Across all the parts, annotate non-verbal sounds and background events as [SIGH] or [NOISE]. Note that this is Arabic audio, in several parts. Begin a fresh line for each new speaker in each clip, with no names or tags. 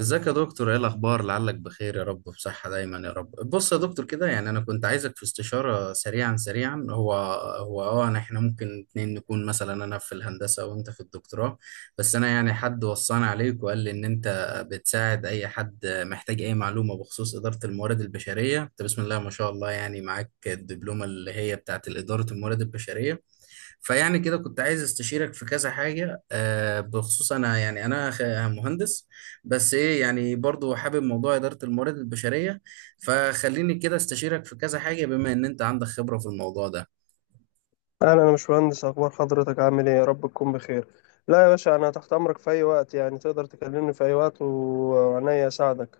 ازيك يا دكتور؟ ايه الاخبار؟ لعلك بخير يا رب، بصحة دايما يا رب. بص يا دكتور كده، يعني انا كنت عايزك في استشارة سريعا سريعا. احنا ممكن اتنين نكون، مثلا انا في الهندسة وانت في الدكتوراه، بس انا يعني حد وصاني عليك وقال لي ان انت بتساعد اي حد محتاج اي معلومة بخصوص إدارة الموارد البشرية. انت بسم الله ما شاء الله يعني معاك الدبلومة اللي هي بتاعت إدارة الموارد البشرية، فيعني كده كنت عايز استشيرك في كذا حاجة. بخصوص انا يعني انا خ- مهندس، بس ايه يعني برضو حابب موضوع إدارة الموارد البشرية، فخليني كده استشيرك في كذا حاجة بما ان انت عندك خبرة في الموضوع ده.
اهلا، انا مش مهندس. اخبار حضرتك؟ عامل ايه؟ يا رب تكون بخير. لا يا باشا، انا تحت امرك في اي وقت، يعني تقدر تكلمني في اي وقت وعينيا اساعدك.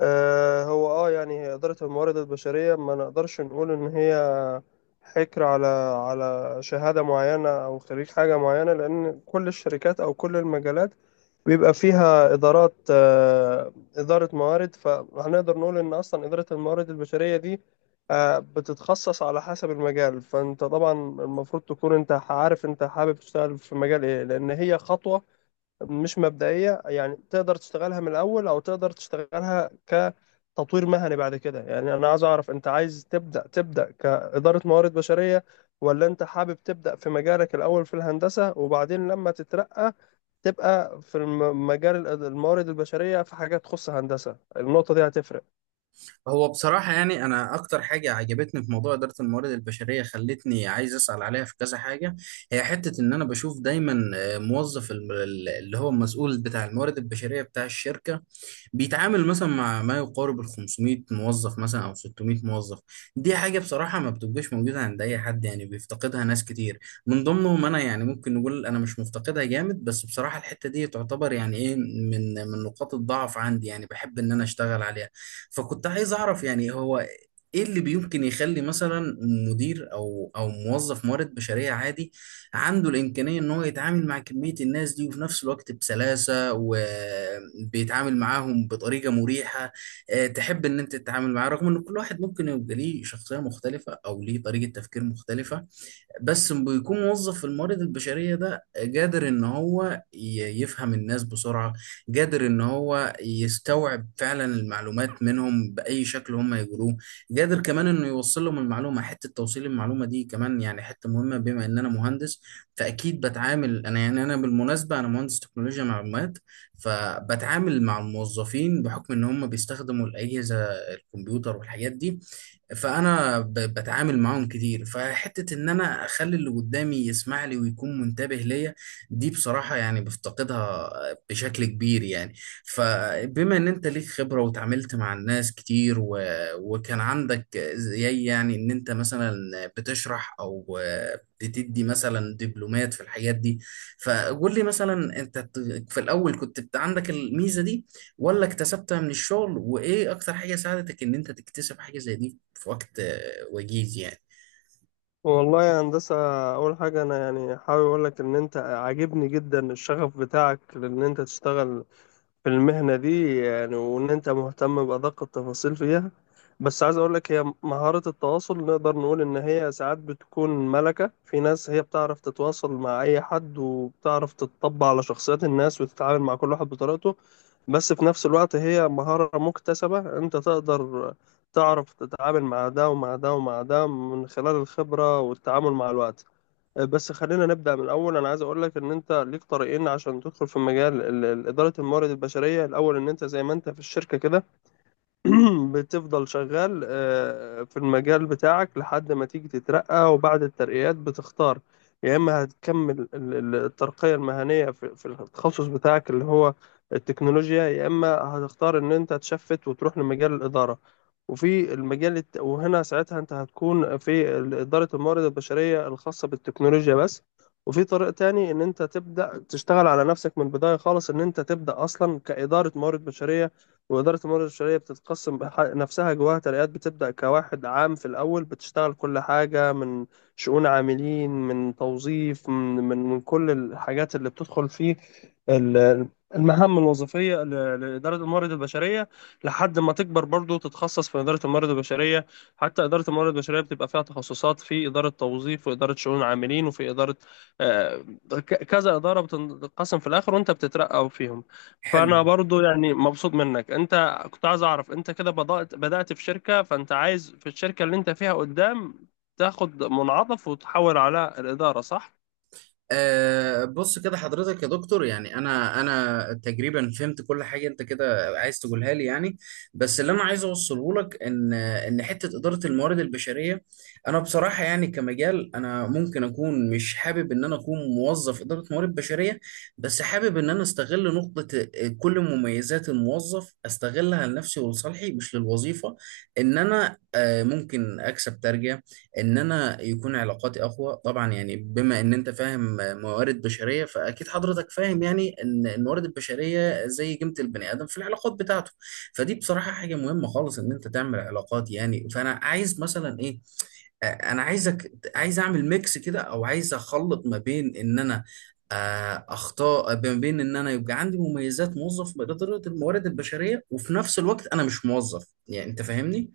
آه، هو يعني اداره الموارد البشريه ما نقدرش نقول ان هي حكر على شهاده معينه او خريج حاجه معينه، لان كل الشركات او كل المجالات بيبقى فيها إدارات، إدارة موارد، فهنقدر نقول إن أصلا إدارة الموارد البشرية دي بتتخصص على حسب المجال. فأنت طبعا المفروض تكون أنت عارف أنت حابب تشتغل في مجال إيه، لأن هي خطوة مش مبدئية، يعني تقدر تشتغلها من الأول أو تقدر تشتغلها كتطوير مهني بعد كده. يعني أنا عايز أعرف، أنت عايز تبدأ كإدارة موارد بشرية، ولا أنت حابب تبدأ في مجالك الأول في الهندسة وبعدين لما تترقى تبقى في مجال الموارد البشرية في حاجات تخص هندسة؟ النقطة دي هتفرق.
هو بصراحة يعني أنا أكتر حاجة عجبتني في موضوع إدارة الموارد البشرية خلتني عايز أسأل عليها في كذا حاجة، هي حتة إن أنا بشوف دايما موظف اللي هو المسؤول بتاع الموارد البشرية بتاع الشركة بيتعامل مثلا مع ما يقارب ال 500 موظف مثلا أو 600 موظف. دي حاجة بصراحة ما بتبقاش موجودة عند أي حد، يعني بيفتقدها ناس كتير، من ضمنهم أنا. يعني ممكن نقول أنا مش مفتقدها جامد، بس بصراحة الحتة دي تعتبر يعني إيه، من نقاط الضعف عندي، يعني بحب إن أنا أشتغل عليها. فكنت عايز اعرف يعني هو ايه اللي بيمكن يخلي مثلا مدير او موظف موارد بشريه عادي عنده الامكانيه ان هو يتعامل مع كميه الناس دي، وفي نفس الوقت بسلاسه وبيتعامل معاهم بطريقه مريحه، تحب ان انت تتعامل معاه، رغم ان كل واحد ممكن يبقى ليه شخصيه مختلفه او ليه طريقه تفكير مختلفه، بس بيكون موظف في الموارد البشرية ده قادر إن هو يفهم الناس بسرعة، قادر إن هو يستوعب فعلا المعلومات منهم بأي شكل هم يقولوه، قادر كمان إنه يوصل لهم المعلومة. حتة توصيل المعلومة دي كمان يعني حتة مهمة، بما إن أنا مهندس فأكيد بتعامل، أنا يعني أنا بالمناسبة أنا مهندس تكنولوجيا معلومات، فبتعامل مع الموظفين بحكم إن هم بيستخدموا الأجهزة الكمبيوتر والحاجات دي، بتعامل معاهم كتير. فحته ان انا اخلي اللي قدامي يسمع لي ويكون منتبه ليا، دي بصراحه يعني بفتقدها بشكل كبير يعني. فبما ان انت ليك خبره وتعاملت مع الناس كتير و... وكان عندك زي يعني ان انت مثلا بتشرح او بتدي مثلا دبلومات في الحاجات دي، فقول لي مثلا انت في الاول كنت عندك الميزه دي ولا اكتسبتها من الشغل، وايه اكتر حاجه ساعدتك ان انت تكتسب حاجه زي دي في وقت وجيز يعني.
والله يا هندسة، أول حاجة أنا يعني حابب أقول لك إن أنت عاجبني جدا الشغف بتاعك، لأن أنت تشتغل في المهنة دي يعني، وإن أنت مهتم بأدق التفاصيل فيها. بس عايز أقول لك، هي مهارة التواصل نقدر نقول إن هي ساعات بتكون ملكة في ناس، هي بتعرف تتواصل مع أي حد وبتعرف تتطبع على شخصيات الناس وتتعامل مع كل واحد بطريقته. بس في نفس الوقت هي مهارة مكتسبة، أنت تقدر تعرف تتعامل مع ده ومع ده ومع ده من خلال الخبرة والتعامل مع الوقت. بس خلينا نبدأ من الأول. أنا عايز أقول لك إن أنت ليك طريقين عشان تدخل في مجال إدارة الموارد البشرية. الأول إن أنت زي ما أنت في الشركة كده، [CLEARS THROAT] بتفضل شغال في المجال بتاعك لحد ما تيجي تترقى، وبعد الترقيات بتختار يا إما هتكمل الترقية المهنية في التخصص بتاعك اللي هو التكنولوجيا، يا إما هتختار إن أنت تشفت وتروح لمجال الإدارة. وفي المجال وهنا ساعتها أنت هتكون في إدارة الموارد البشرية الخاصة بالتكنولوجيا بس. وفي طريق تاني إن أنت تبدأ تشتغل على نفسك من البداية خالص، إن أنت تبدأ أصلا كإدارة موارد بشرية. وإدارة الموارد البشرية بتتقسم نفسها جواها ترقيات، بتبدأ كواحد عام في الأول، بتشتغل كل حاجة من شؤون عاملين، من توظيف، من كل الحاجات اللي بتدخل فيه ال- المهام الوظيفية لإدارة الموارد البشرية، لحد ما تكبر برضو تتخصص في إدارة الموارد البشرية. حتى إدارة الموارد البشرية بتبقى فيها تخصصات في إدارة توظيف وإدارة شؤون عاملين وفي إدارة، آه، كذا إدارة بتنقسم في الآخر وأنت بتترقى فيهم.
حلو.
فانا برضو يعني مبسوط منك. انت كنت عايز اعرف، انت كده بدأت في شركة، فانت عايز في الشركة اللي انت فيها قدام تاخد منعطف وتحول على الإدارة، صح؟
أه، بص كده حضرتك يا دكتور، يعني انا تقريبا فهمت كل حاجه انت كده عايز تقولها لي يعني، بس اللي انا عايز اوصله لك ان حته اداره الموارد البشريه، انا بصراحه يعني كمجال انا ممكن اكون مش حابب ان انا اكون موظف اداره موارد بشريه، بس حابب ان انا استغل نقطه كل مميزات الموظف استغلها لنفسي ولصالحي مش للوظيفه. ان انا ممكن اكسب ترجمه، ان انا يكون علاقاتي اقوى. طبعا يعني بما ان انت فاهم موارد بشريه فاكيد حضرتك فاهم يعني ان الموارد البشريه زي قيمه البني ادم في العلاقات بتاعته، فدي بصراحه حاجه مهمه خالص ان انت تعمل علاقات يعني. فانا عايز مثلا ايه، انا عايز اعمل ميكس كده او عايز اخلط ما بين ان انا اخطاء، ما بين ان انا يبقى عندي مميزات موظف بإدارة الموارد البشريه وفي نفس الوقت انا مش موظف. يعني انت فاهمني.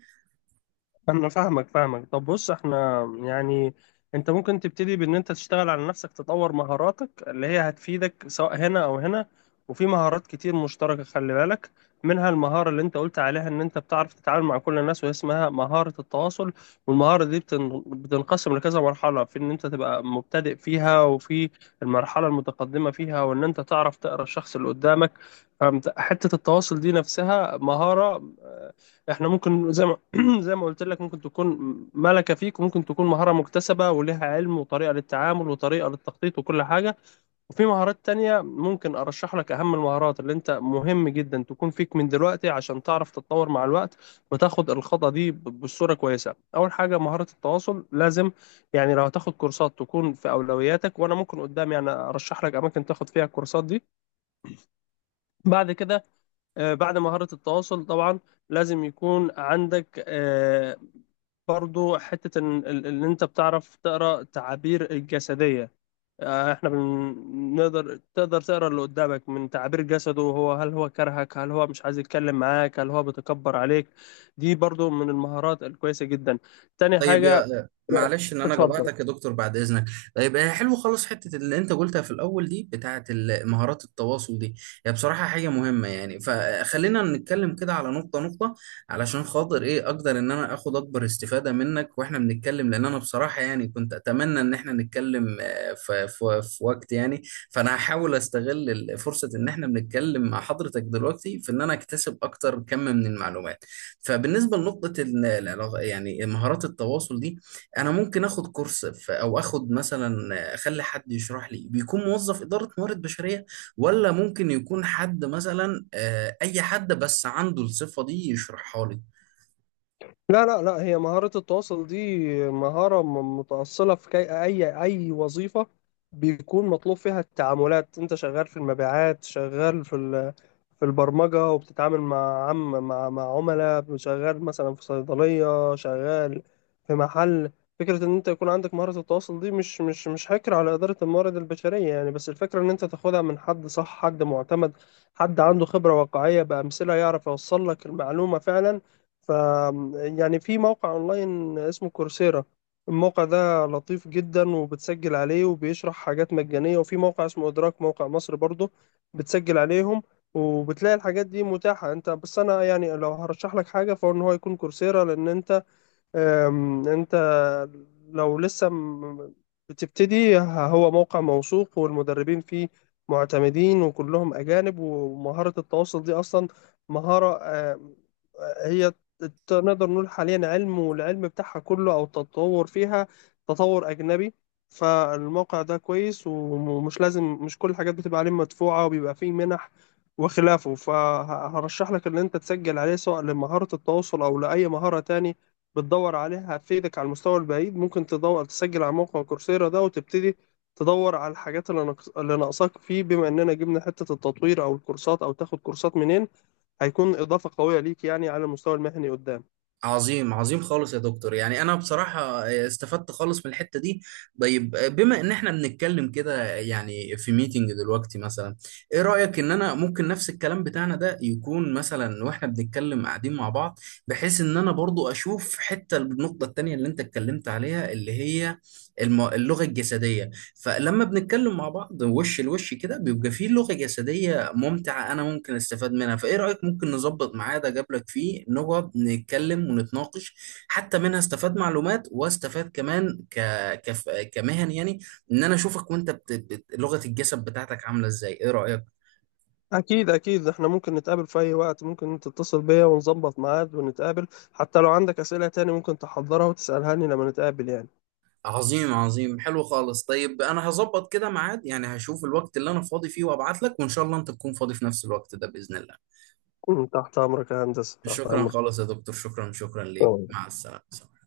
انا فاهمك فاهمك. طب بص، احنا يعني انت ممكن تبتدي بان انت تشتغل على نفسك، تطور مهاراتك اللي هي هتفيدك سواء هنا او هنا. وفي مهارات كتير مشتركة، خلي بالك منها المهارة اللي انت قلت عليها ان انت بتعرف تتعامل مع كل الناس، وهي اسمها مهارة التواصل. والمهارة دي بتنقسم لكذا مرحلة، في ان انت تبقى مبتدئ فيها، وفي المرحلة المتقدمة فيها، وان انت تعرف تقرأ الشخص اللي قدامك. فحتة التواصل دي نفسها مهارة، آه، احنا ممكن زي ما [CLEARS THROAT] زي ما قلت لك ممكن تكون ملكة فيك، وممكن تكون مهارة مكتسبة ولها علم وطريقة للتعامل وطريقة للتخطيط وكل حاجة. وفي مهارات تانية ممكن أرشح لك أهم المهارات اللي أنت مهم جدا تكون فيك من دلوقتي عشان تعرف تتطور مع الوقت، وتاخد الخطوة دي بصورة كويسة. أول حاجة مهارة التواصل، لازم يعني لو هتاخد كورسات تكون في أولوياتك، وأنا ممكن قدام يعني أرشح لك أماكن تاخد فيها الكورسات دي. بعد كده بعد مهارة التواصل طبعا لازم يكون عندك برضو حتة إن أنت بتعرف تقرأ تعابير الجسدية. إحنا تقدر تقرأ اللي قدامك من تعابير جسده، هل هو كرهك، هل هو مش عايز يتكلم معاك، هل هو بيتكبر عليك. دي برضو من المهارات الكويسة جدا. تاني
طيب
حاجة.
يا معلش ان انا
اتفضل.
جبعتك يا دكتور بعد اذنك. طيب حلو خالص. حته اللي انت قلتها في الاول دي بتاعه مهارات التواصل دي، هي بصراحه حاجه مهمه يعني، فخلينا نتكلم كده على نقطه نقطه، علشان خاطر ايه اقدر ان انا اخد اكبر استفاده منك واحنا بنتكلم، لان انا بصراحه يعني كنت اتمنى ان احنا نتكلم في في وقت يعني، فانا هحاول استغل فرصه ان احنا بنتكلم مع حضرتك دلوقتي في ان انا اكتسب اكتر كم من المعلومات. فبالنسبه لنقطه العلاقة يعني مهارات التواصل دي، انا ممكن اخد كورس او اخد مثلا اخلي حد يشرح لي بيكون موظف اداره موارد بشريه، ولا ممكن يكون حد مثلا اي حد بس عنده الصفه دي يشرحها لي؟
لا لا لا، هي مهارة التواصل دي مهارة متأصلة في كي أي وظيفة بيكون مطلوب فيها التعاملات. أنت شغال في المبيعات، شغال في في البرمجة وبتتعامل مع عم مع مع عملاء، شغال مثلا في صيدلية، شغال في محل. فكرة إن أنت يكون عندك مهارة التواصل دي مش حكر على إدارة الموارد البشرية يعني. بس الفكرة إن أنت تاخدها من حد صح، حد معتمد، حد عنده خبرة واقعية بأمثلة يعرف يوصل لك المعلومة فعلا. ف يعني في موقع اونلاين اسمه كورسيرا. الموقع ده لطيف جدا وبتسجل عليه وبيشرح حاجات مجانية. وفي موقع اسمه ادراك، موقع مصر برضو بتسجل عليهم، وبتلاقي الحاجات دي متاحة. انت بس انا يعني لو هرشح لك حاجة فهو ان هو يكون كورسيرا، لان انت انت لو لسه بتبتدي هو موقع موثوق، والمدربين فيه معتمدين وكلهم أجانب. ومهارة التواصل دي أصلا مهارة، أم، هي نقدر نقول حاليا علم، والعلم بتاعها كله أو التطور فيها تطور أجنبي. فالموقع ده كويس، ومش لازم مش كل الحاجات بتبقى عليه مدفوعة، وبيبقى فيه منح وخلافه. فهرشح لك إن أنت تسجل عليه سواء لمهارة التواصل أو لأي مهارة تاني بتدور عليها، هتفيدك على المستوى البعيد. ممكن تدور تسجل على موقع كورسيرا ده وتبتدي تدور على الحاجات اللي اللي ناقصاك فيه. بما اننا جبنا حتة التطوير او الكورسات او تاخد كورسات منين، هيكون اضافة قوية ليك يعني على المستوى المهني قدام.
عظيم، عظيم خالص يا دكتور. يعني انا بصراحة استفدت خالص من الحتة دي. طيب بما ان احنا بنتكلم كده يعني في ميتنج دلوقتي مثلا، ايه رأيك ان انا ممكن نفس الكلام بتاعنا ده يكون مثلا واحنا بنتكلم قاعدين مع بعض، بحيث ان انا برضو اشوف حتة النقطة التانية اللي انت اتكلمت عليها اللي هي اللغة الجسدية، فلما بنتكلم مع بعض وش لوش كده بيبقى فيه لغة جسدية ممتعة أنا ممكن أستفاد منها. فإيه رأيك؟ ممكن نظبط ميعاد أجابلك فيه نقعد نتكلم ونتناقش، حتى منها استفاد معلومات واستفاد كمان كمهن يعني، إن أنا أشوفك وأنت لغة الجسد بتاعتك عاملة إزاي. إيه رأيك؟
اكيد اكيد، احنا ممكن نتقابل في اي وقت، ممكن انت تتصل بيا ونظبط ميعاد ونتقابل، حتى لو عندك اسئلة تاني ممكن تحضرها وتسألها لي لما نتقابل يعني.
عظيم، عظيم، حلو خالص. طيب أنا هظبط كده ميعاد، يعني هشوف الوقت اللي أنا فاضي فيه وأبعت لك، وإن شاء الله أنت تكون فاضي في نفس الوقت ده بإذن الله.
تحت امرك يا هندسة، تحت
شكرا
امرك.
خالص يا دكتور، شكرا ليك.
تمام.
مع السلامة.